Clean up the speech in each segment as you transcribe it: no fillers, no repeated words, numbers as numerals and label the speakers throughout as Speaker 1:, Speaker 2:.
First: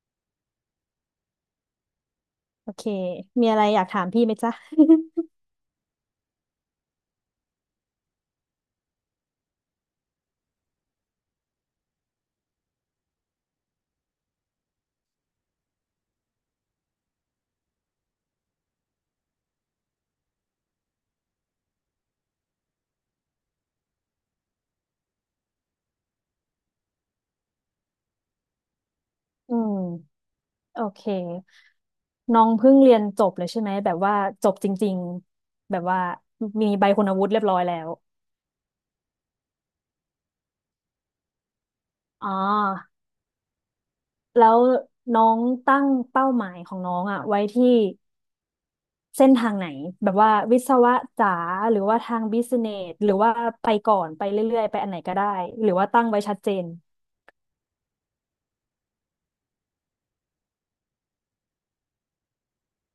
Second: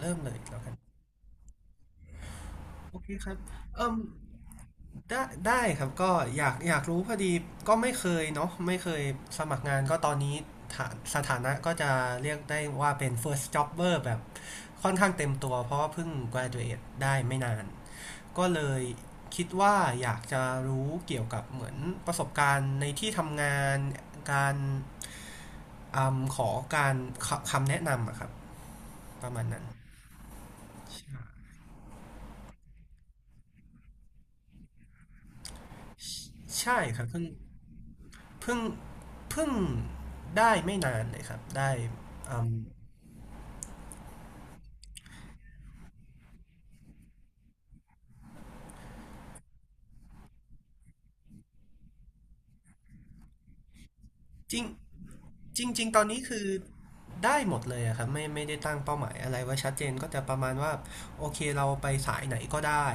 Speaker 1: เริ่มเลยแล้วกัน
Speaker 2: โอเค
Speaker 1: โอเคครับ
Speaker 2: มีอะไรอยาก
Speaker 1: เอิ่ม
Speaker 2: ถามพี่ไหมจ๊ะ
Speaker 1: ได้ครับก็อยากรู้พอดีก็ไม่เคยเนาะไม่เคยสมัครงานก็ตอนนี้ฐานสถานะก็จะเรียกได้ว่าเป็น first jobber แบบค่อนข้างเต็มตัวเพราะว่าเพิ่ง graduate ได้ไม่นานก็เลยคิดว่าอยากจะรู้เกี่ยวกับเหมือนประสบการณ์ในที่ทำงานการอมขอการคำแนะนำอะครับประมาณ
Speaker 2: อื
Speaker 1: นั้น
Speaker 2: มโอเค
Speaker 1: ใช่
Speaker 2: น้องเพิ่งเรียนจบเลยใช่ไหมแบบว่าจบจริงๆ แบบว่ามี
Speaker 1: ใช่
Speaker 2: ใบ
Speaker 1: ครั
Speaker 2: คุ
Speaker 1: บ
Speaker 2: ณวุฒิเรียบร้อยแล้ว
Speaker 1: เพิ่งเพิ่งได้ไม่นานเลยครับได้
Speaker 2: อ๋อ
Speaker 1: อืม
Speaker 2: แล้วน้องตั้งเป้าหมายของน้องอะไว้ที่เส้นทางไหนแบบว่าวิศวะจ๋าหรือว่าทางบิสเนสหรือว่าไปก่อนไป
Speaker 1: จ
Speaker 2: เรื่
Speaker 1: ริ
Speaker 2: อ
Speaker 1: ง
Speaker 2: ยๆ ไปอันไหนก็ได้
Speaker 1: จ
Speaker 2: ห
Speaker 1: ริง
Speaker 2: รือ
Speaker 1: จริ
Speaker 2: ว่า
Speaker 1: งๆต
Speaker 2: ตั้
Speaker 1: อน
Speaker 2: งไว้
Speaker 1: นี้
Speaker 2: ชัด
Speaker 1: คือ
Speaker 2: เจน
Speaker 1: ได้หมดเลยอะครับไม่ได้ตั้งเป้าหมายอะไรไว้ชัดเจนก็จะประมาณว่าโอเคเราไปสายไหนก็ได้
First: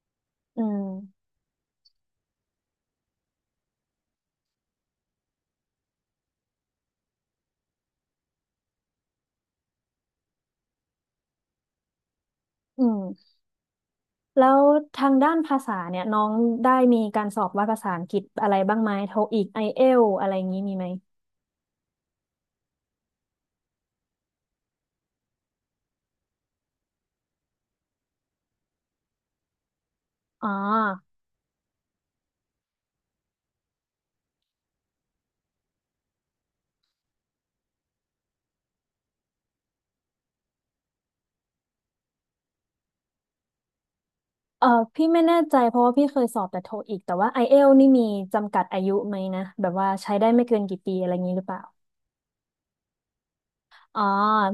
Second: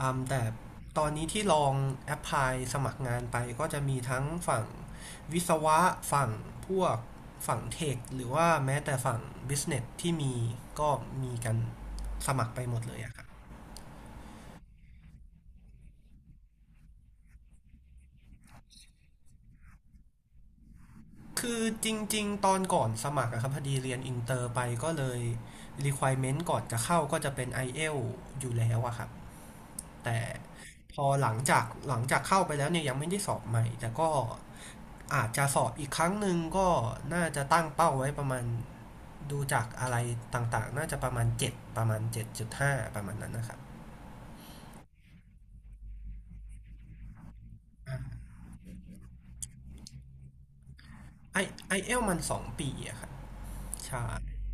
Speaker 1: อืมแต่
Speaker 2: อืม
Speaker 1: ตอนนี้ที่ลองแอพพลายสมัครงานไปก็จะมีทั้งฝั่งวิศวะฝั่งพวกฝั่งเทคหรือว่าแม้แต่ฝั่งบิสเนสที่มีก็มีกันสมัครไปหม
Speaker 2: อื
Speaker 1: ดเลยอะครับ
Speaker 2: ม แล้วทางด้านภาษาเนี่ยน้องได้มีการสอบวัดภาษาอังกฤษอะไรบ้างไหมโทอีกไอเอลอะไรอย่างนี้มีไหม
Speaker 1: คือจริงๆตอนก่อนสมัครอะครับพอดีเรียนอินเตอร์ไปก็เลย requirement ก่อนจะเข้าก็จะเป็น i อ l อลอยู่แล้วอะครับแต่
Speaker 2: อ๋อ
Speaker 1: พอหลังจากเข้าไปแล้วเนี่ยยังไม่ได้สอบใหม่แต่ก็อาจจะสอบอีกครั้งหนึ่งก็น่าจะตั้งเป้าไว้ประมาณดูจากอะไรต่างๆน่าจะประมาณ7ประมาณ7.5ประมาณนั้นนะครับ
Speaker 2: เออพี่ไม่แน่ใจเพราะว่าพี่เคยสอบแต่โทอีกแต่ว่าไอเอลนี่
Speaker 1: อ่
Speaker 2: มี
Speaker 1: า
Speaker 2: จำกัดอายุไหมนะแบบว่าใช้ได้ไม่เกินกี่ปีอะไรอย่างนี้
Speaker 1: ไอ
Speaker 2: หรือเปล่า
Speaker 1: ไอเอลมัน2ปีอะครับ
Speaker 2: อ๋อ
Speaker 1: ใช่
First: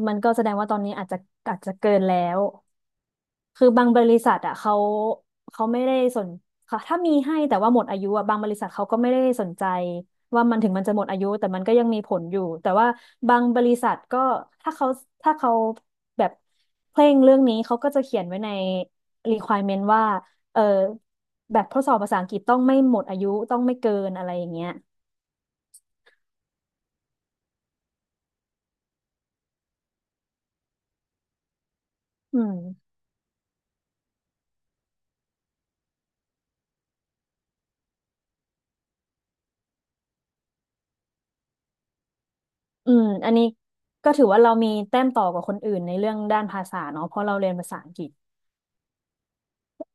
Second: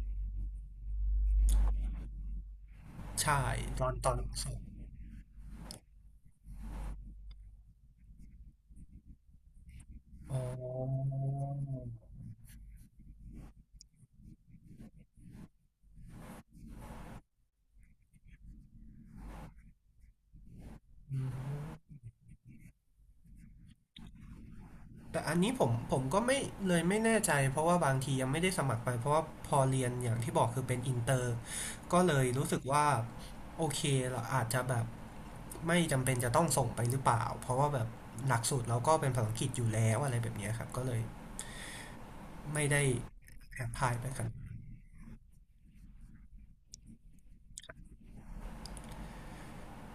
Speaker 2: มันก็แสดงว่าตอนนี้อาจจะเกินแล้ว
Speaker 1: ใช่
Speaker 2: คือ
Speaker 1: ต
Speaker 2: บาง
Speaker 1: อน
Speaker 2: บ
Speaker 1: ตอ
Speaker 2: ริ
Speaker 1: น
Speaker 2: ษัท
Speaker 1: สอ
Speaker 2: อ่ะ
Speaker 1: บ
Speaker 2: เขาไม่ได้สนค่ะถ้ามีให้แต่ว่าหมดอายุอ่ะบางบริษัทเขาก็ไม่ได้สนใจ
Speaker 1: อ๋
Speaker 2: ว่ามันถึงมันจะหม
Speaker 1: อ
Speaker 2: ดอายุแต่มันก็ยังมีผลอยู่แต่ว่าบางบริษัทก็ถ้าเขาถ้าเขาแบบเคร่งเรื่องนี้เขาก็จะเขียนไว้ใน requirement ว่าเออ
Speaker 1: อื
Speaker 2: แบบ
Speaker 1: ม
Speaker 2: ทดสอบภาษาอังกฤษต้องไม่หมดอายุต้องไม่เกินอะไรอย่างเงี้ย
Speaker 1: แต่อันนี้ผมก็ไม่เลยไม่แน่ใจเพราะว่าบางทียังไม่ได้สมัครไปเพราะว่าพอเรียนอย่างที่บอกคือเป็นอินเตอร์ก็เลย
Speaker 2: อื
Speaker 1: รู้
Speaker 2: ม
Speaker 1: สึกว่าโอเคเราอาจจะแบบไม่จำเป็นจะต้องส่งไปหรือเปล่าเพราะว่าแบบหลักสูตรเราก็เป็นภาษาอังกฤษอยู่แล้วอะไรแบบเนี้ยครับก็เลยไม่ได้
Speaker 2: อืมอันนี้
Speaker 1: แอพพลายไป
Speaker 2: ก็ถื
Speaker 1: กั
Speaker 2: อ
Speaker 1: น
Speaker 2: ว่าเรามีแต้มต่อกว่าคนอื่นในเรื่องด้านภาษาเนาะเพราะเราเรียนภาษาอังกฤษ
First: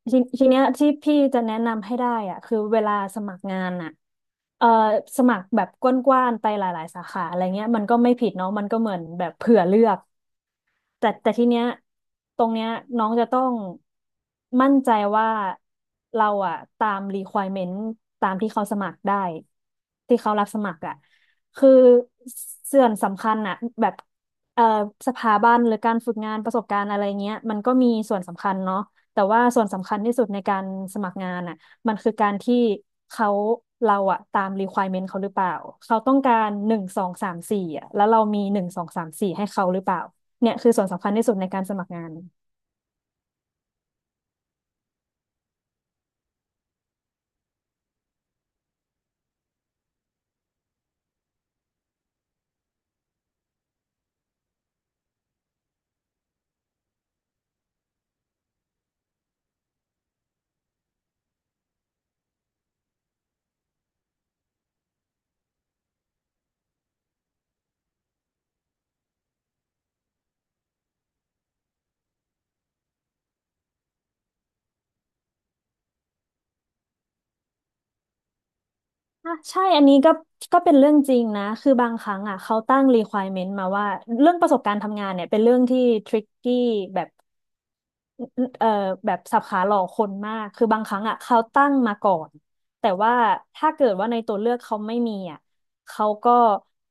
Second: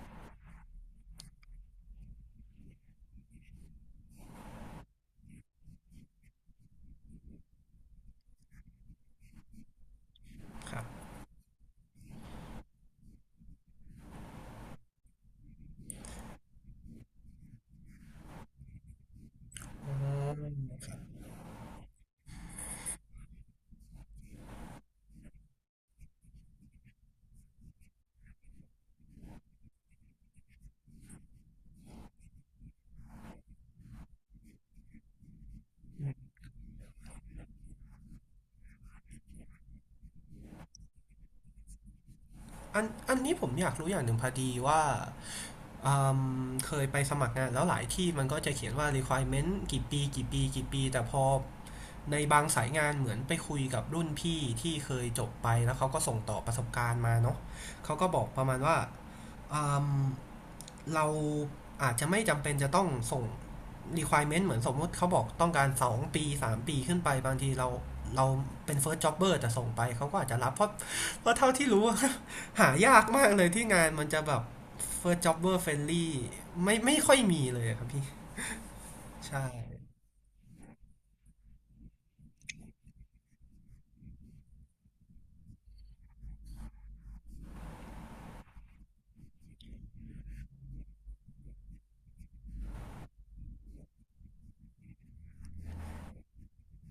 Speaker 2: ทีเนี้ยที่พี่จะแนะนำให้ได้อ่ะคือเวลาสมัครงานอ่ะเอ่อสมัครแบบกว้างๆไปหลายๆสาขาอะไรเงี้ยมันก็ไม่ผิดเนาะมันก็เหมือนแบบเผื่อเลือก
Speaker 1: ครับ
Speaker 2: แต่ทีเนี้ยตรงเนี้ยน้องจะต้องมั่นใจว่าเราอะตาม requirement ตามที่เขาสมัครได้
Speaker 1: อื
Speaker 2: ที่เขารับสมัครอะ
Speaker 1: ม
Speaker 2: คือส่วนสำคัญอะแบบเอ่อสถาบันหรือการฝึกงานประสบการณ์อะไรเงี้ยมันก็มีส่วนสำคัญเนาะแต่ว่าส่วนสำคัญที่สุดในการสมัครงานอะมันคือการที่เขาเราอะตาม requirement เขาหรือเปล่าเขาต้องการหนึ่งสองสามสี่อะแล้วเรามีหนึ่งสองสามสี่ให้เขาหรือเปล่า เนี่ยคือส่วนสำคัญที่สุดในการสมัครงาน
Speaker 1: อันนี้ผมอยากรู้อย่างหนึ่งพอดีว่าอืมเคยไปสมัครงานแล้วหลายที่มันก็จะเขียนว่า requirement กี่ปีแต่พอ ในบางสายงานเหมือนไปคุยกับรุ่นพี่ที่เคยจบไปแล้วเขาก็ส่งต่อประสบการณ์มาเนาะเขาก็บอกประมาณว่าอมเราอาจจะไม่จำเป็นจะต้องส่ง requirement เหมือนสมมติเขาบอกต้องการ2ปี3ปีขึ้นไปบางทีเราเป็น first jobber แต่ส่งไปเขาก็อาจจะรับเพราะเท่าที่รู้ หายากมากเลยที่งานมันจะแบบ first jobber friendly ไม่ค่อยมีเลยครับพี่
Speaker 2: อ่ะ
Speaker 1: ใช่
Speaker 2: ใช่อันนี้ก็เป็นเรื่องจริงนะคือบางครั้งอ่ะเขาตั้ง requirement มาว่าเรื่องประสบการณ์ทำงานเนี่ยเป็นเรื่องที่ tricky แบบ เอ่อแบบสับขาหลอกคนมาก คือบางครั้งอ่ะเขาตั้งมาก่อน แต่ว่าถ้าเกิดว่าในตัวเลือกเขาไม่มีอ่ะเขาก็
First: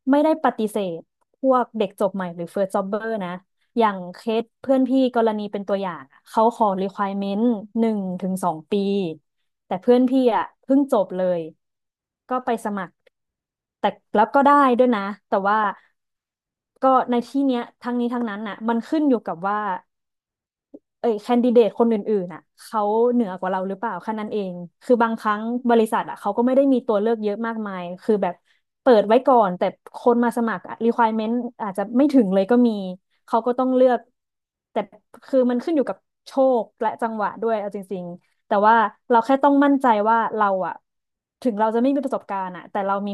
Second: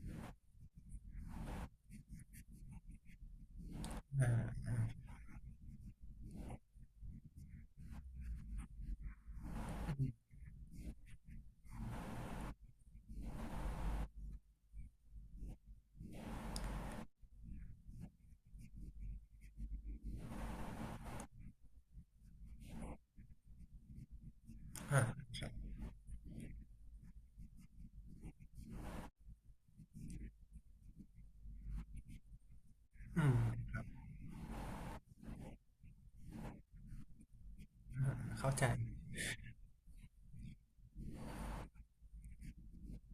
Speaker 2: ไม่ได้ปฏิเสธพวกเด็กจบใหม่หรือ first jobber นะ อย่างเคสเพื่อนพี่กรณีเป็นตัวอย่างอะเขาขอ requirement หนึ่งถึงสองปี แต่เพื่อนพี่อ่ะเพิ่งจบเลย ก็ไปสมัคร แต่แล้วก็ได้ด้วยนะ แต่ว่าก็ในที่เนี้ยทั้งนี้ทั้งนั้นน่ะมันขึ้นอยู่กับว่า เอ้ยแคนดิเดตคนอื่นๆอ่ะเขาเหนือกว่าเราหรือเปล่าแค่นั้นเองคือ
Speaker 1: อ่า
Speaker 2: บางครั้
Speaker 1: ค
Speaker 2: ง
Speaker 1: รับ
Speaker 2: บริษัทอ่ะเขาก็ไม่ได้มีตัวเลือกเยอะมากมายคือแบบเปิดไว้ก่อนแต่คนมาสมัครอะ requirement อาจจะไม่ถึงเลยก็มี
Speaker 1: อืม
Speaker 2: เขาก็ต้องเลือกแต่คือมันขึ้นอยู่กับโชคและจังหวะด้วยเอาจริงๆ
Speaker 1: เข้า
Speaker 2: แต่
Speaker 1: ใจ
Speaker 2: ว่าเราแค่ต้องมั่นใจว่าเราอะถึงเราจะไม่มีประสบการณ์อะแต่เรามี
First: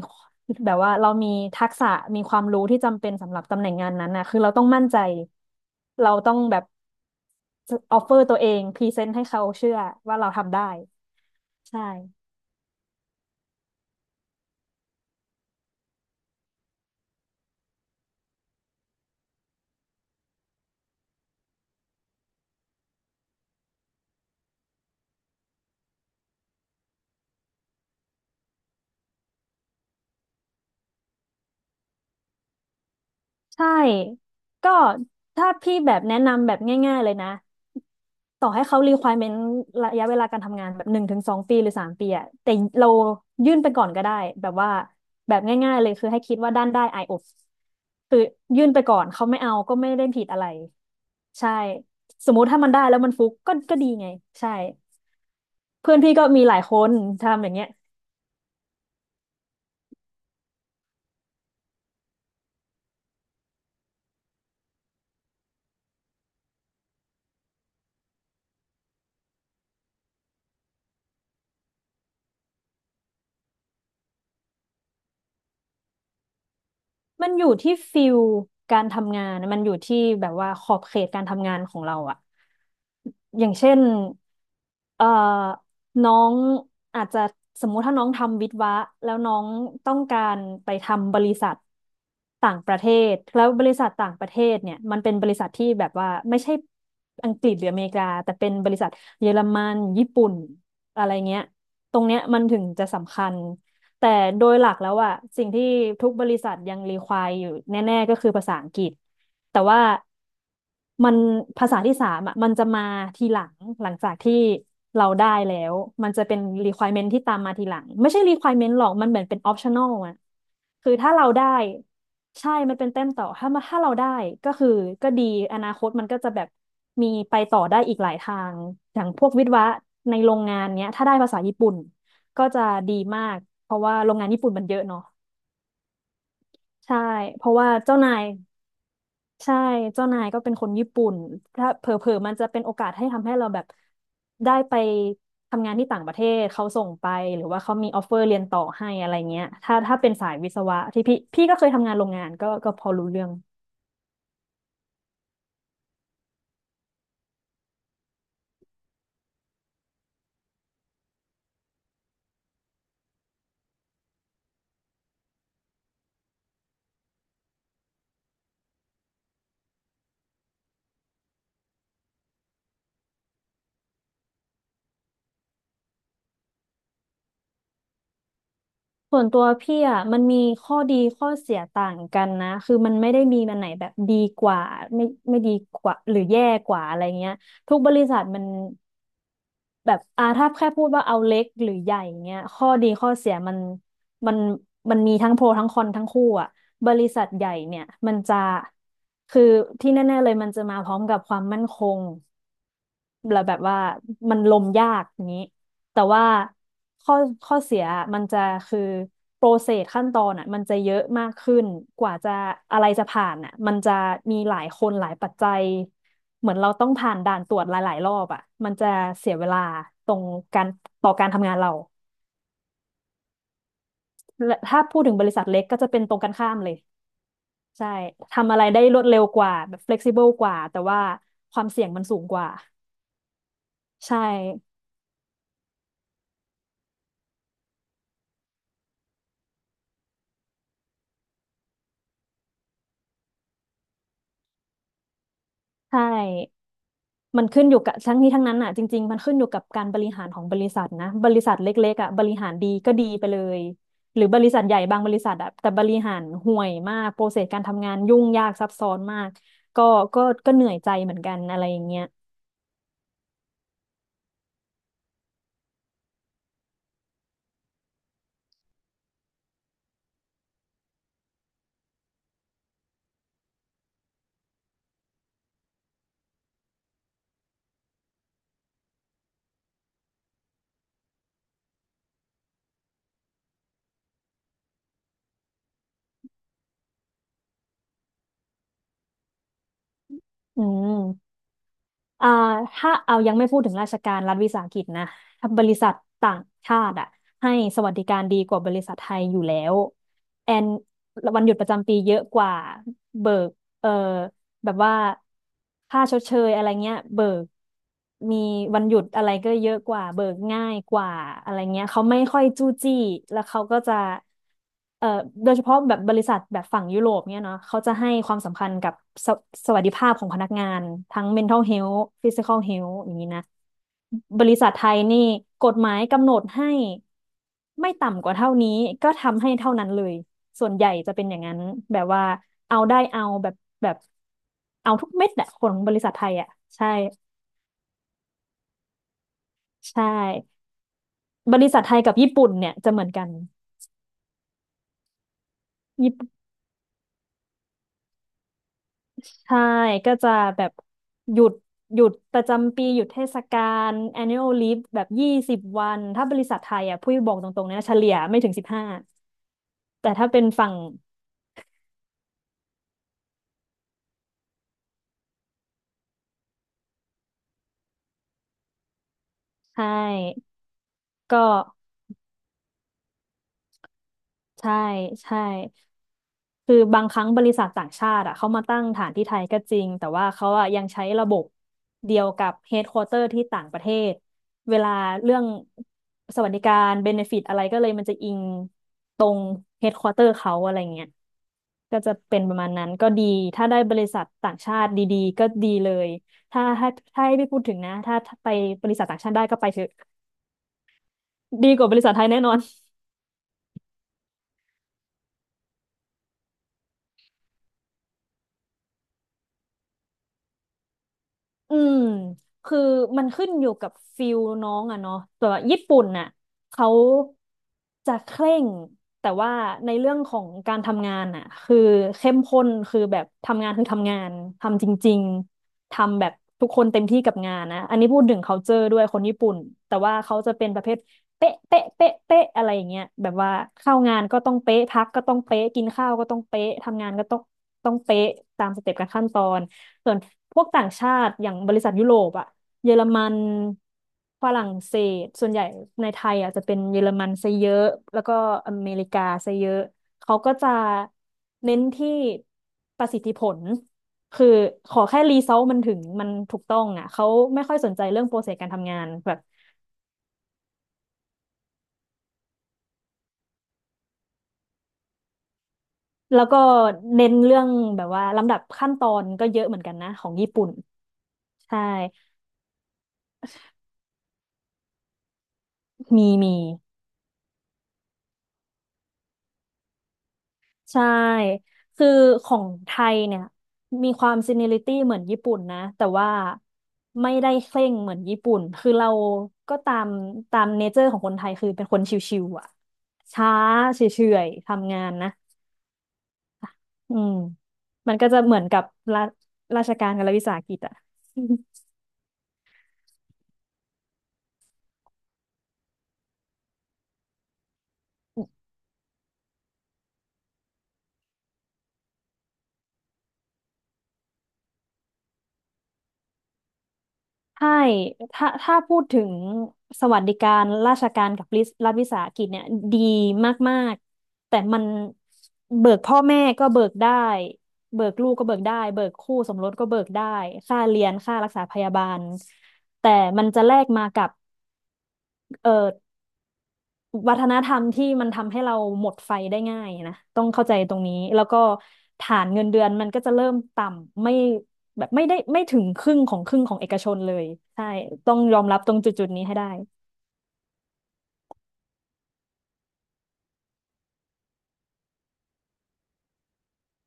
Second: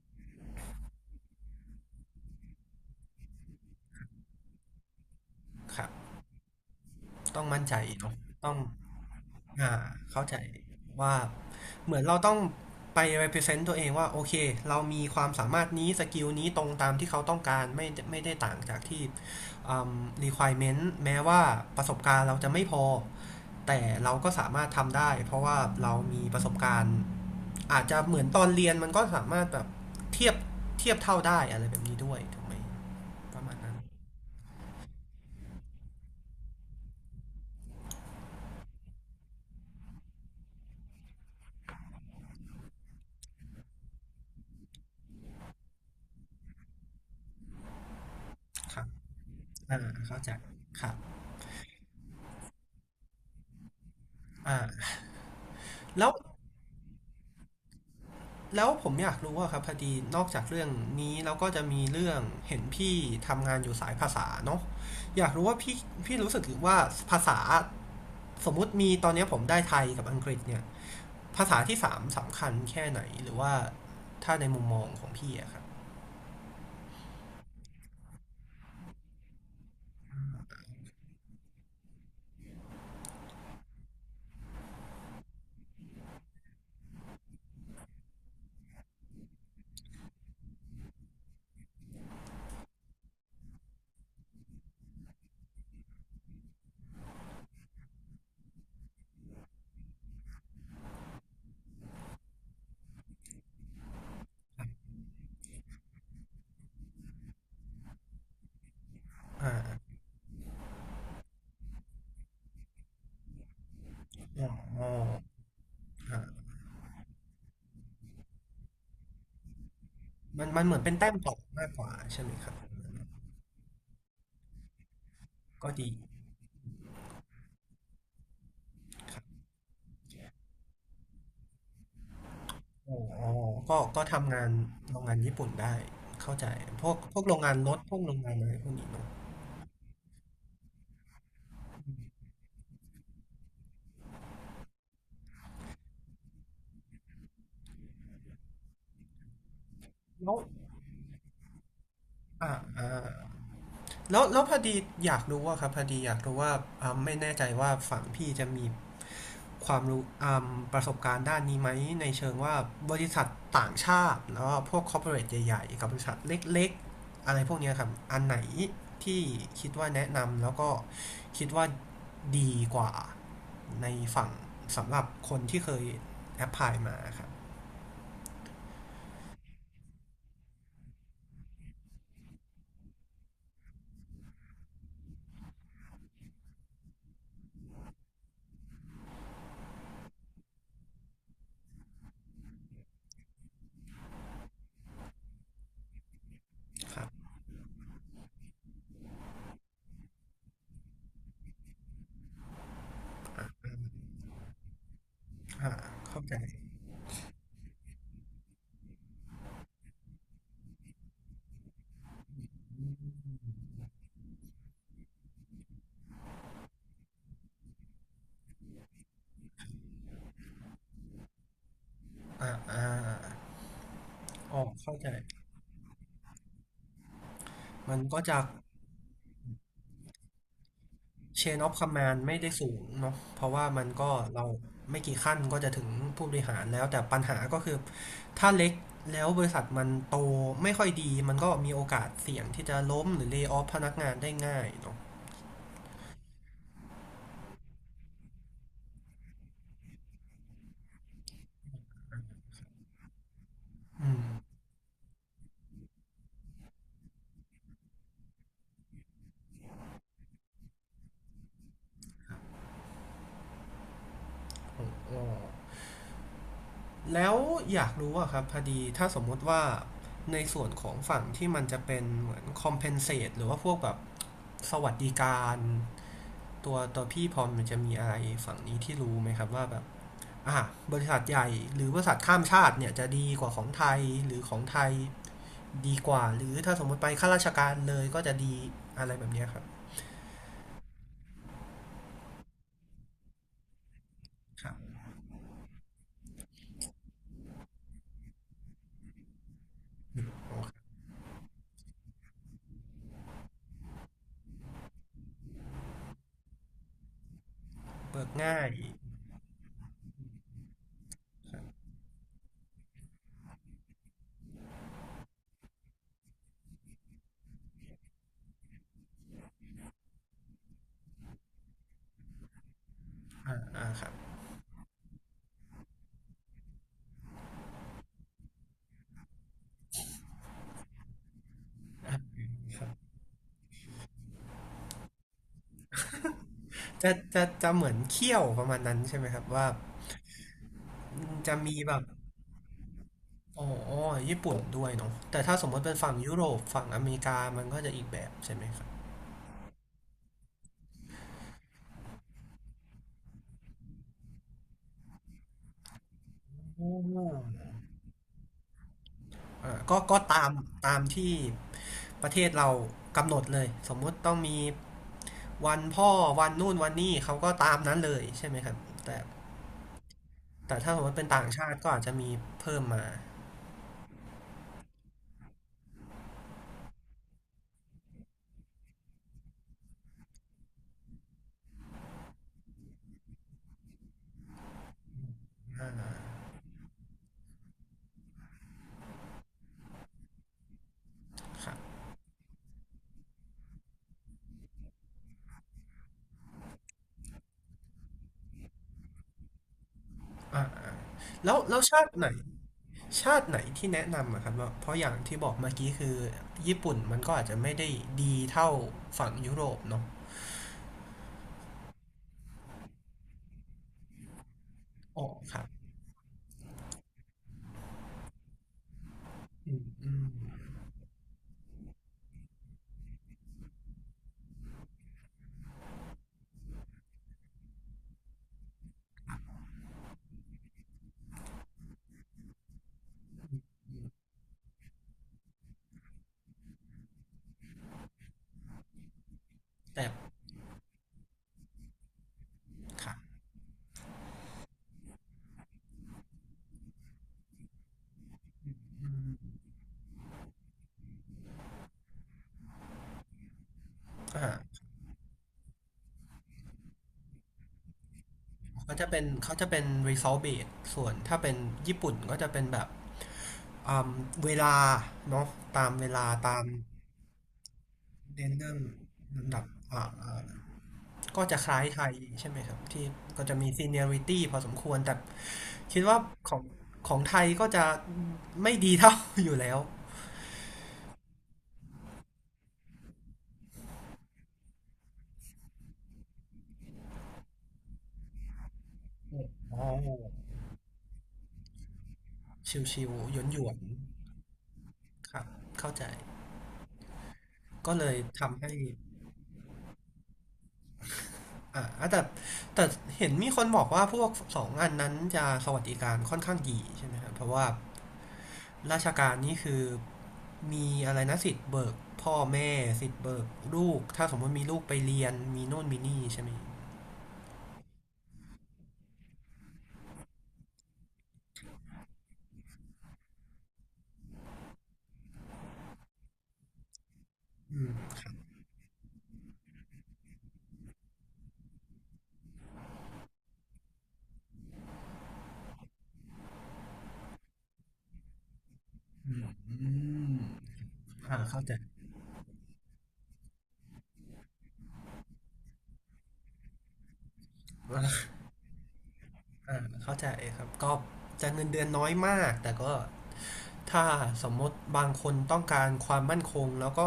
Speaker 2: แบบว่าเรามีทักษะมีความรู้ที่จำเป็นสำหรับตำแหน่งงานนั้นนะคือเราต้องมั่นใจ
Speaker 1: ครั
Speaker 2: เรา
Speaker 1: บ
Speaker 2: ต้องแบบ
Speaker 1: ต้องมั่นใจ
Speaker 2: ออฟเฟ
Speaker 1: เนาะ
Speaker 2: อร์ตัวเอ
Speaker 1: ต้อง
Speaker 2: งพรีเซนต์ให้เขา
Speaker 1: อ่า
Speaker 2: เชื่อว่า
Speaker 1: เข้า
Speaker 2: เรา
Speaker 1: ใจ
Speaker 2: ทำได้
Speaker 1: ว่า
Speaker 2: ใช่
Speaker 1: เหมือนเราต้องไป represent ตัวเองว่าโอเคเรามีความสามารถนี้สกิลนี้ตรงตามที่เขาต้องการไม่ได้ต่างจากที่อืม requirement แม้ว่าประสบการณ์เราจะไม่พอแต่เราก็สามารถทำได้เพราะว่าเรามีประสบการณ์อาจจะเหมือนตอนเรียนมันก็สามารถแบบเทียบเทียบเท่าได้อะไรแบบนี้ด้วยถูกไหมประมาณ
Speaker 2: ใช่
Speaker 1: นั้น
Speaker 2: ก็ถ้าพี่แบบแนะนำแบบง่ายๆเลยนะต่อให้เขา requirement ระยะเวลาการทำงานแบบหนึ่งถึงสองปีหรือสามปีอะแต่เรายื่นไปก่อนก็ได้แบบว่าแบบง่ายๆเลยคือให้คิดว่าด้านได้ IOPS คือยื่น
Speaker 1: ค
Speaker 2: ไป
Speaker 1: รับ
Speaker 2: ก่อนเขาไม่เอาก็
Speaker 1: อ่า
Speaker 2: ไม่ได้
Speaker 1: เข้า
Speaker 2: ผิด
Speaker 1: ใจ
Speaker 2: อะไร
Speaker 1: ครับ
Speaker 2: ใช่สมมุติถ้ามันได้แล้วมันฟุกก็ดีไงใช่
Speaker 1: อ่า
Speaker 2: เพื่อน
Speaker 1: แล้ว
Speaker 2: พี่ก็มีหลายคนทำอย่างเงี้ย
Speaker 1: แล้วผมอยากรู้ว่าครับพอดีนอกจากเรื่องนี้เราก็จะมีเรื่องเห็นพี่ทำงานอยู่สายภาษาเนาะอยากรู้ว่าพี่รู้สึกว่าภาษาสมมุติมีตอนนี้ผมได้ไทยกับอังกฤษเนี่ยภาษาที่สามสำคัญแค่ไหนหรือว่าถ้าในมุมมองของพี่อะครับ
Speaker 2: มันอยู่ที่ฟิลการทำงานมันอยู่ที่แบบว่าขอบเขตการทำงานของเราอะอย่างเช่นเอ่อน้องอาจจะสมมุติถ้าน้องทำวิศวะแล้วน้องต้องการไปทำบริษัทต่างประเทศแล้วบริษัทต่างประเทศเนี่ยมันเป็นบริษัทที่แบบว่าไม่ใช่อังกฤษหรืออเมริกาแต่เป็นบริษัทเยอรมันญี่ปุ่นอะไรเงี้ยตรงเนี้ยมันถึงจะสำคัญ แต่โดยหลักแล้วอะสิ่งที่ทุกบริษัทยังรีควายอยู่แน่ๆก็คือภาษาอังกฤษ
Speaker 1: อ่า
Speaker 2: แต่ว่ามันภาษาที่สามอะมันจะมาทีหลังหลังจากที่
Speaker 1: อ๋
Speaker 2: เรา
Speaker 1: อ
Speaker 2: ได้แล้วมันจะเป็น
Speaker 1: อ่า
Speaker 2: requirement ที่ตามมาทีหลังไม่ใช่ requirement หรอกมันเหมือนเป็น optional อะ
Speaker 1: มันเหมือน
Speaker 2: คื
Speaker 1: เป็
Speaker 2: อ
Speaker 1: นแต้
Speaker 2: ถ้า
Speaker 1: ม
Speaker 2: เรา
Speaker 1: ต่อ
Speaker 2: ได้
Speaker 1: มากกว่าใช่ไหมค
Speaker 2: ใช่
Speaker 1: รับ
Speaker 2: มันเป็นแต้มต่อถ้ามาถ้าเราได้ก็คือก็ดีอนา
Speaker 1: ก็
Speaker 2: คต
Speaker 1: ดี
Speaker 2: มันก็จะแบบมีไปต่อได้อีกหลายทางอย่าง
Speaker 1: ค
Speaker 2: พ
Speaker 1: รั
Speaker 2: วก
Speaker 1: บ
Speaker 2: วิศวะในโรงงานเนี้ยถ้าได้ภาษาญี่ปุ่นก็จะดี
Speaker 1: อ๋
Speaker 2: มา
Speaker 1: อ
Speaker 2: กเพ
Speaker 1: ก็
Speaker 2: ราะว่า
Speaker 1: ก็
Speaker 2: โรงงาน
Speaker 1: ทำ
Speaker 2: ญี่
Speaker 1: งาน
Speaker 2: ปุ่นมันเยอะ
Speaker 1: โร
Speaker 2: เนาะ
Speaker 1: งงานญี่ปุ่นได้เข้าใจพวก
Speaker 2: ใช่
Speaker 1: พวกโรง
Speaker 2: เพ
Speaker 1: งา
Speaker 2: ราะ
Speaker 1: น
Speaker 2: ว่า
Speaker 1: รถพ
Speaker 2: เจ้า
Speaker 1: วกโร
Speaker 2: นา
Speaker 1: ง
Speaker 2: ย
Speaker 1: งานอะไรพวกนี้เนาะ
Speaker 2: ใช่เจ้านายก็เป็นคนญี่ปุ่นถ้าเผลอๆมันจะเป็นโอกาสให้ทำให้เราแบบได้ไปทำงานที่ต่างประเทศเขาส่งไปหรือว่าเขามีออฟเฟอร์เรียนต่อให้อะไรเงี้ยถ้าเป็นสา
Speaker 1: แล้
Speaker 2: ย
Speaker 1: ว
Speaker 2: วิศวะที่พี่ก็เคยทำงานโรงงานก็
Speaker 1: อ่า
Speaker 2: ก็พ
Speaker 1: อ่า
Speaker 2: อรู้เรื่อง
Speaker 1: แล้ว แล้วพอดีอยากรู้ว่าครับพอดีอยากรู้ว่าอ่าไม่แน่ใจว่าฝั่งพี่จะมีความรู้อ่าประสบการณ์ด้านนี้ไหมในเชิงว่าบริษัทต่างชาติแล้วก็พวกคอร์ปอเรทใหญ่ๆกับบริษัทเล็กๆ อะไรพวกเนี้ยครับ อันไหนที่คิดว่าแนะนำแล้วก็คิดว่าดีกว่าในฝั่งสำหรับคนที่เคยแอพพลายมาครับ
Speaker 2: ส่วนตัวพี่อ่ะมันมีข้อดีข้อเสียต่างกันนะคือมันไม่ได้มีมันไหนแบบดีกว่าไม่ไม่ดีกว่าหรือแย่กว่าอะไรเงี้ยทุกบริษัทมัน แบบถ้าแค่พูดว่าเอาเล็กหรือใหญ่เงี้ยข้อดีข้อเสียมันมันมีทั้งโปรทั้งคอนทั้งคู่อ่ะบ
Speaker 1: ค
Speaker 2: ริ
Speaker 1: รั
Speaker 2: ษั
Speaker 1: บ
Speaker 2: ทใหญ่เนี่ยมันจะคือที่แน่ๆเลยมันจะมาพร้อมกับความมั่นคง แล้วแบบว่ามันลมยากอย่างนี้
Speaker 1: อ่า
Speaker 2: แต่
Speaker 1: เข้า
Speaker 2: ว่า
Speaker 1: ใจ
Speaker 2: ข้อข้อเสียมันจะคือโปรเซสขั้นตอนอ่ะมันจะเยอะมากขึ้นกว่าจะอะไรจะผ่านอ่ะมันจะมีหลายคนหลายปัจจัยเหมือนเราต้องผ่านด่านตรวจหลายๆรอบอ่ะมันจะเสียเวลาตรงการต่อการทำงานเรา
Speaker 1: อ่าอ่า
Speaker 2: และ
Speaker 1: อ๋อ
Speaker 2: ถ้า
Speaker 1: เข้า
Speaker 2: พูด
Speaker 1: ใจ
Speaker 2: ถึงบริษัทเล็กก็จะเป็นตรงกันข้ามเลยใช่
Speaker 1: มันก็จะ
Speaker 2: ทำอะไรได้รวดเร็วกว่าแบบ flexible กว่าแต่ว่า
Speaker 1: เช
Speaker 2: ค
Speaker 1: น
Speaker 2: วาม
Speaker 1: อฟค
Speaker 2: เสี่ย
Speaker 1: อ
Speaker 2: ง
Speaker 1: ม
Speaker 2: มัน
Speaker 1: มาน
Speaker 2: สู
Speaker 1: ด์
Speaker 2: ง
Speaker 1: ไม่
Speaker 2: กว่า
Speaker 1: ได้สูงเนาะเพราะว่ามันก็
Speaker 2: ใช่
Speaker 1: เราไม่กี่ขั้นก็จะถึงผู้บริหารแล้วแต่ปัญหาก็คือถ้าเล็กแล้วบริษัทมันโตไม่ค่อยดีมันก็มีโอกาสเสี่ยงที่จะล้มหรือเล y o อ f พนักงานได้ง่ายเนาะ
Speaker 2: ใช่ มันขึ้นอยู่กับทั้งนี้ทั้งนั้นอ่ะจริงๆมันขึ้นอยู่กับการบริหารของบริษัทนะบริษัทเล็กๆอ่ะบริหารดีก็ดีไปเลย
Speaker 1: อื
Speaker 2: หรื
Speaker 1: ม
Speaker 2: อบริษัทใหญ่บางบริษัทอ่ะแต่บริหารห่วยมากโปรเซสการทำงานยุ่งยากซับซ้อนมากก็ก็ก็เหนื่อยใจเหมือนกันอะไรอย่างเงี้ย
Speaker 1: โอ้แล้วอยากรู้อะครับพอดีถ้าสมมุติว่าในส่วนของฝั่งที่มันจะเป็นเหมือน compensate หรือว่าพวกแบบสวัสดิการตัวพี่พรมันจะมีอะไรฝั่งนี้ที่รู้ไหมครับว่าแบบ บริษัทใหญ่หรือบริษัทข้ามชาติเนี่ยจะดีกว่าของไทยหรือของไทยดีกว่าหรือถ้าสมมติไปข้าราชการเลยก็จะดีอะไรแบบเนี้ยครับ
Speaker 2: อืมอ่าถ้าเอายังไม่พูดถึงราชการรัฐวิสา
Speaker 1: ค
Speaker 2: ห
Speaker 1: รั
Speaker 2: กิจนะ
Speaker 1: บ
Speaker 2: ถ้าบริษัทต่างชาติอ่ะให้สวัสดิการดีกว่าบริษัทไทยอยู่แล้วแอ
Speaker 1: โอ
Speaker 2: น
Speaker 1: เค
Speaker 2: วันหยุดประจำปีเยอะกว่าเบิกเอ่อ แบบว่าค่าชดเชยอะไรเงี้ยเบิก
Speaker 1: เบิก
Speaker 2: มี
Speaker 1: ง่าย
Speaker 2: วันหยุดอะไรก็เยอะกว่าเบิกง่ายกว่าอะไรเงี้ยเขาไม่ค่อยจู้จี้แล้วเขาก็จะเอ่อโดยเฉพาะแบบบริษัทแบบฝั่งยุโรปเนี่ยเนาะเขาจะให้ความสำคัญกับสสวัสดิภาพของพนักงานทั้ง mental health physical health อย่างนี้นะ
Speaker 1: อ่าอ่าครับ
Speaker 2: บริษัทไทยนี่กฎหมายกำหนดให้ไม่ต่ำกว่าเท่านี้ก็ทำให้เท่านั้นเลยส่วนใหญ่จะเป็นอย่างนั้นแบบว่าเอา
Speaker 1: ครั
Speaker 2: ได้
Speaker 1: บ
Speaker 2: เอาแบบ เอาทุกเม็ดแหละของบริษัทไทยอ่ะใช่
Speaker 1: จะเหมือนเคี่ยวประมาณนั้นใช่ไหมครับว่า
Speaker 2: ใช่
Speaker 1: จะ
Speaker 2: บริ
Speaker 1: มี
Speaker 2: ษัท
Speaker 1: แบ
Speaker 2: ไท
Speaker 1: บ
Speaker 2: ยกับญี่ปุ่นเนี่ยจะเหมือนกัน
Speaker 1: อ๋อญี่ปุ่นด้วยเนาะแต่ถ้าสมมติเป็นฝั่
Speaker 2: ญี่
Speaker 1: ง
Speaker 2: ปุ่น
Speaker 1: ยุโรปฝั่งอเมริกามันก็จะอีกแบบใช่ไหมครับ
Speaker 2: ใช่ก็จะแบบหยุดหยุดประจำปีหยุดเทศกาล annual leave แบบ20วันถ้าบริษัทไทย
Speaker 1: อ๋
Speaker 2: อ่ะพูดบอกตรงๆ
Speaker 1: อ
Speaker 2: นะเฉลี่ยไม่ถึง15
Speaker 1: อ่าก็
Speaker 2: แต่
Speaker 1: ก็
Speaker 2: ถ้าเป็
Speaker 1: ตา
Speaker 2: น
Speaker 1: ม
Speaker 2: ฝั่ง
Speaker 1: ตามที่ประเทศเรากำหนดเลยสมมติต้องมี วันพ่อวันนู่นวันนี่เขาก็ตามนั้นเลยใช่ไหมครับแต่
Speaker 2: ใช่
Speaker 1: แต่ถ้าสมมติเป็น
Speaker 2: ก็
Speaker 1: ต่างชาติก็อาจจะมีเพิ่มมา
Speaker 2: ใช่ใช่ คือบางครั้งบริษัทต่างชาติอะเขามาตั้งฐานที่ไทยก็จริงแต่ว่าเขาอะยังใช้ระบบเดียวกับเฮดควอเตอร์ที่ต่างประเทศเวลาเรื่องสวัสดิการเบเนฟิตอะไรก็เลยมันจะอิงตรงเฮดควอเตอร์เขาอะไรเงี้ย
Speaker 1: ครับ
Speaker 2: ก็จะเป็นประมาณนั้นก็ดีถ้าได้บริษัทต่างชาติดีๆก็ดีเลยถ้าถ้าถ้าให้พี่พูดถึงนะถ้าไปบริษัทต่างชาติได้ก็ไปเถอะ
Speaker 1: อ่าอ่าแล้ว
Speaker 2: ดี
Speaker 1: แล้
Speaker 2: ก
Speaker 1: ว
Speaker 2: ว่าบ
Speaker 1: ชา
Speaker 2: ริ
Speaker 1: ติ
Speaker 2: ษัทไท
Speaker 1: ไหน
Speaker 2: ยแน่นอน
Speaker 1: ชาติไหนที่แนะนำอะครับว่าเพราะอย่างที่บอกเมื่อกี้คือญี่ปุ่นมันก็อาจจะไม่ได้ดีเท่าฝั่งยุโรปเนาะ
Speaker 2: อืมคือมันขึ้นอยู่กับฟิลน้องอะเนาะ
Speaker 1: อ๋อ
Speaker 2: แต่
Speaker 1: ค
Speaker 2: ว่า
Speaker 1: รับ
Speaker 2: ญี่ปุ่นน่ะเขาจะเคร่งแต่ว่า
Speaker 1: อืม
Speaker 2: ใน
Speaker 1: อื
Speaker 2: เรื่อง
Speaker 1: ม
Speaker 2: ของการทำงานน่ะคือเข้มข้นคือแบบทำงานคือทำงานทำจริงๆ ทำแบบทุกคนเต็มที่กับงานนะอันนี้พูดถึง culture ด้วยคนญี่ปุ่นแต่ว่าเขาจะเป็นประเภทเป๊ะอะไรอย่างเงี้ยแบบว่าเข้างานก็ต้องเป๊ะพักก็ต้องเป๊ะกินข้าวก็ต้องเป๊ะทำงานก็ต้องเป๊ะตามสเต็ปการขั้นตอน
Speaker 1: แต่
Speaker 2: ส่วนพวกต่างชาติอย่างบริษัทยุโรปอะเยอร
Speaker 1: ครับ
Speaker 2: มันฝรั่งเศสส่วนใหญ่ในไทยอะจะเป็นเยอรมันซะเยอะแล้วก็อเมริกาซะเยอะเขาก็จะเน้นที่ประสิทธิผลคือ
Speaker 1: อ่า
Speaker 2: ขอแค่รีเซอลมันถึงมันถูกต้องอะเขาไม่ค่อยสนใจเรื่องโปรเซสการทำ
Speaker 1: เขา
Speaker 2: งา
Speaker 1: จะ
Speaker 2: น
Speaker 1: เป็น
Speaker 2: แบบ
Speaker 1: เขาจะเป็น result based ส่วนถ้าเป็นญี่ปุ่นก็จะเป็นแบบอ่าเวลาเนาะตามเวลา
Speaker 2: แล้ว
Speaker 1: ตา
Speaker 2: ก็
Speaker 1: ม
Speaker 2: เน้นเรื่องแบบว่า
Speaker 1: เน
Speaker 2: ลำ
Speaker 1: น
Speaker 2: ดับ
Speaker 1: เดอร
Speaker 2: ขั้นตอนก็เย
Speaker 1: ดับ
Speaker 2: อะเหมือนกัน
Speaker 1: อ่า
Speaker 2: นะของ
Speaker 1: อ่า
Speaker 2: ญี่ปุ่น
Speaker 1: ก็จะค
Speaker 2: ใช่
Speaker 1: ล้ายไทยใช่ไหมครับที่ก็จะมี seniority พอสมควรแต่คิดว่า
Speaker 2: มี
Speaker 1: ข
Speaker 2: มี
Speaker 1: องของไทยก็จะไม่ดีเท่า อยู่แล้ว
Speaker 2: ใช่ คือของไทยเนี่ยมีความซีเนียริตี้เหมือนญี่ปุ่นนะแต่ว่าไม่ได้เคร่งเหมือนญี่ปุ่นคือเราก็
Speaker 1: อ๋อ
Speaker 2: ตามเนเจอร์ของคนไทยคือเป็นคนชิวๆอ่ะ
Speaker 1: ชิวๆหยวน
Speaker 2: ช้า
Speaker 1: หยวน
Speaker 2: เฉยๆทำงานนะ
Speaker 1: ครับเข้าใจ
Speaker 2: อืม
Speaker 1: ก็เล
Speaker 2: มั
Speaker 1: ย
Speaker 2: นก็จะเหมื
Speaker 1: ทำ
Speaker 2: อน
Speaker 1: ให้
Speaker 2: กับราราชการกับรัฐวิสาหกิจอ่ะ
Speaker 1: อ่าแต่แต่เห็นมีคนบอกว่าพวกสองอันนั้นจะสวัสดิการค่อนข้างดีใช่ไหมครับเพราะว่า ราชการนี่คือมีอะไรนะสิทธิ์เบิกพ่อแม่สิทธิ์เบิกลูกถ้าสมมติมีลูกไปเรียนมีโน่นมีนี่ใช่ไหม
Speaker 2: ใช่ถ้าพูดถึงสวัสดิการราชการกับรัฐวิสาหกิจเนี่ยดีมากๆแต่มันเบิกพ่อแม่ก็เบิกได้
Speaker 1: อืม
Speaker 2: เบิก
Speaker 1: ค
Speaker 2: ลู
Speaker 1: รั
Speaker 2: ก
Speaker 1: บ
Speaker 2: ก็เบิกได้ เบิกคู่สมรสก็เบิกได้ ค่าเรียน ค่ารักษาพยาบาล แต่มันจะแลกมากับเอ่อ วัฒนธรรมที่มันทำให้เราหมดไฟได้ง่ายนะต้องเข้าใจตรงนี้
Speaker 1: อ่า
Speaker 2: แล้วก็
Speaker 1: เข้าใจ
Speaker 2: ฐานเงินเดือนมันก็จะเริ่มต่ำไม่แบบไม่ได้ไม่ถึงครึ่งของครึ่งของเอกชนเลยใช่
Speaker 1: อ่า
Speaker 2: ต้องยอมรับตรงจุดๆนี้ให้ได้
Speaker 1: อ่าเข้าใจครับก็จะเงินเดือนน้อยมากแต่ก็ถ้าสมมติบางคนต้องการความมั่นคงแล้วก็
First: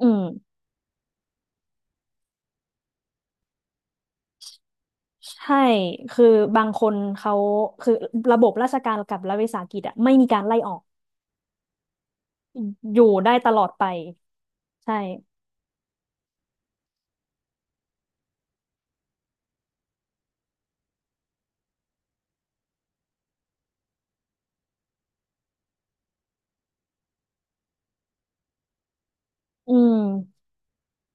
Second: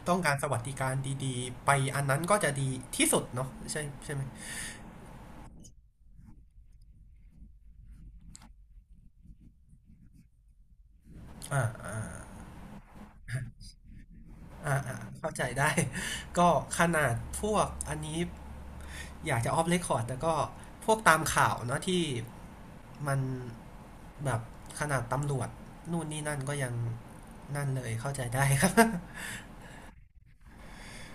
Speaker 2: อื
Speaker 1: ต้อง
Speaker 2: ม
Speaker 1: การสวัสดิการดีๆไปอันนั้นก็จะดีที่สุดเนาะใช่ใช่ไหม
Speaker 2: ใช่คือบางคนเขาคือระบบราชการกับรัฐวิสาหกิจอะไม่มีการไล่ออก
Speaker 1: อ่าอ่า
Speaker 2: อยู่ได้ตลอดไป
Speaker 1: อ่า
Speaker 2: ใช่
Speaker 1: อ่าเข้าใจได้ ก็ขนาดพวกอันนี้ อยากจะออฟเรคคอร์ดแต่ก็พวกตามข่าวเนาะที่มันแบบขนาดตำรวจนู่นนี่นั่นก็ยังนั่นเลยเข้าใจได้ครับ
Speaker 2: อืม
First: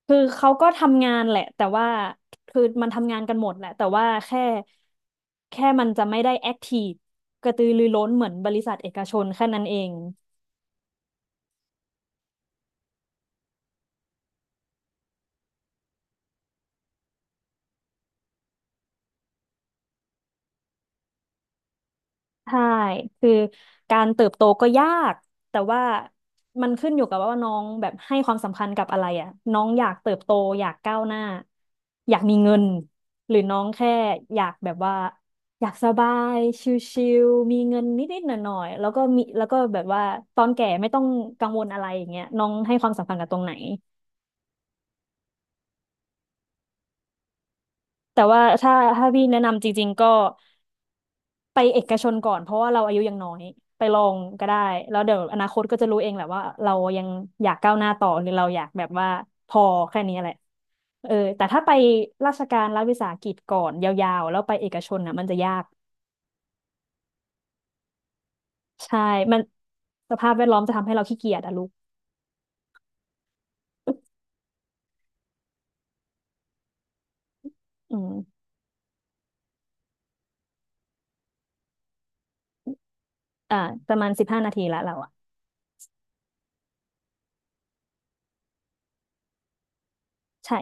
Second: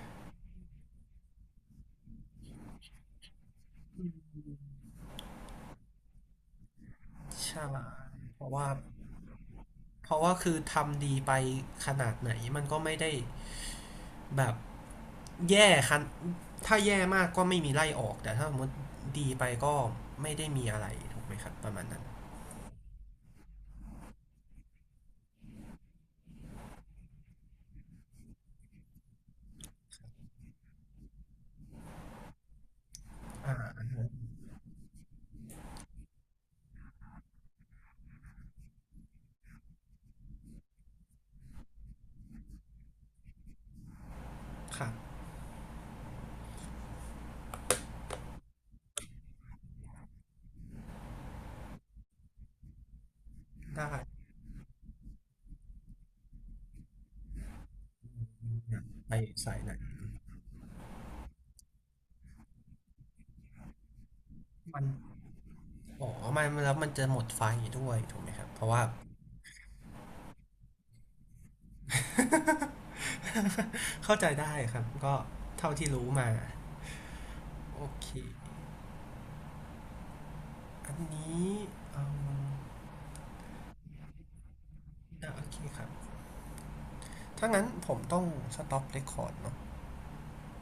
Speaker 2: คือเขาก็ทำงานแหละแต่ว่าคือมันทำงานกันหมดแหละแต่ว่าแค่มันจะไม่ได้แอคทีฟ กระตื
Speaker 1: ใช่
Speaker 2: อรือร้นเหมือน
Speaker 1: เพ
Speaker 2: บ
Speaker 1: ราะ
Speaker 2: ริ
Speaker 1: ว่า
Speaker 2: ษัทเอกชนแค่นั้นเอง
Speaker 1: เพราะว่าคือทำดีไปขนาดไหนมันก็ไม่ได้แบบแย่คันถ้าแย่มากก็ไม่มีไล่ออกแต่ถ้าสมมติดีไปก็ไม่ได้มีอะไรถูกไหมครับประมาณนั้น
Speaker 2: ใช่คือการเติบโตก็ยากแต่ว่ามันขึ้นอยู่กับว่าน้องแบบให้ความสำคัญกับอะไรอ่ะน้องอยากเติบโตอยากก้าวหน้าอยากมีเงินหรือน้องแค่อยากแบบว่าอยากสบายชิลๆมีเงินนิดๆหน่อยๆแล้วก็มีแล้วก็แบบว่าตอนแก่ไม่ต้องกังวลอะไรอย่างเงี้ยน้องให้ความสำคัญกับตรงไหน
Speaker 1: ครับ
Speaker 2: แต่ว่าถ้าพี่แนะนำจริงๆก็ ไปเอกชนก่อนเพราะว่าเราอายุยังน้อยไป
Speaker 1: ได้
Speaker 2: ลองก็ได้แล้วเดี๋ยวอนาคตก็จะรู้เองแหละว่าเรายังอยากก้าวหน้าต่อหรือเราอยากแบบว่า
Speaker 1: ไป
Speaker 2: พ
Speaker 1: สาย
Speaker 2: อ
Speaker 1: ไหน
Speaker 2: แค่นี้แหละเออแต่ถ้าไปราชการรัฐวิสาหกิจก่อนยาวๆแล้วไปเอก
Speaker 1: มัน
Speaker 2: ชนน่ะมันจะยาก
Speaker 1: อ๋อมันแล้วมันจะหมดไฟด้วยถูกไหมครับเพราะว่า
Speaker 2: ใช่มันสภาพแวดล้อมจะทำให้เราขี้เกียจอะลูก
Speaker 1: เข้าใจได้ครับก็เท่าที่รู้มาโอ
Speaker 2: อื
Speaker 1: เค
Speaker 2: ม
Speaker 1: อันนี้เอา
Speaker 2: อ่าประมาณ15 นาทีละเราอะ
Speaker 1: อ่ะโอเคครับถ้างั้นผมต้องสต็อปเรคคอร์ดเนาะ
Speaker 2: ใช่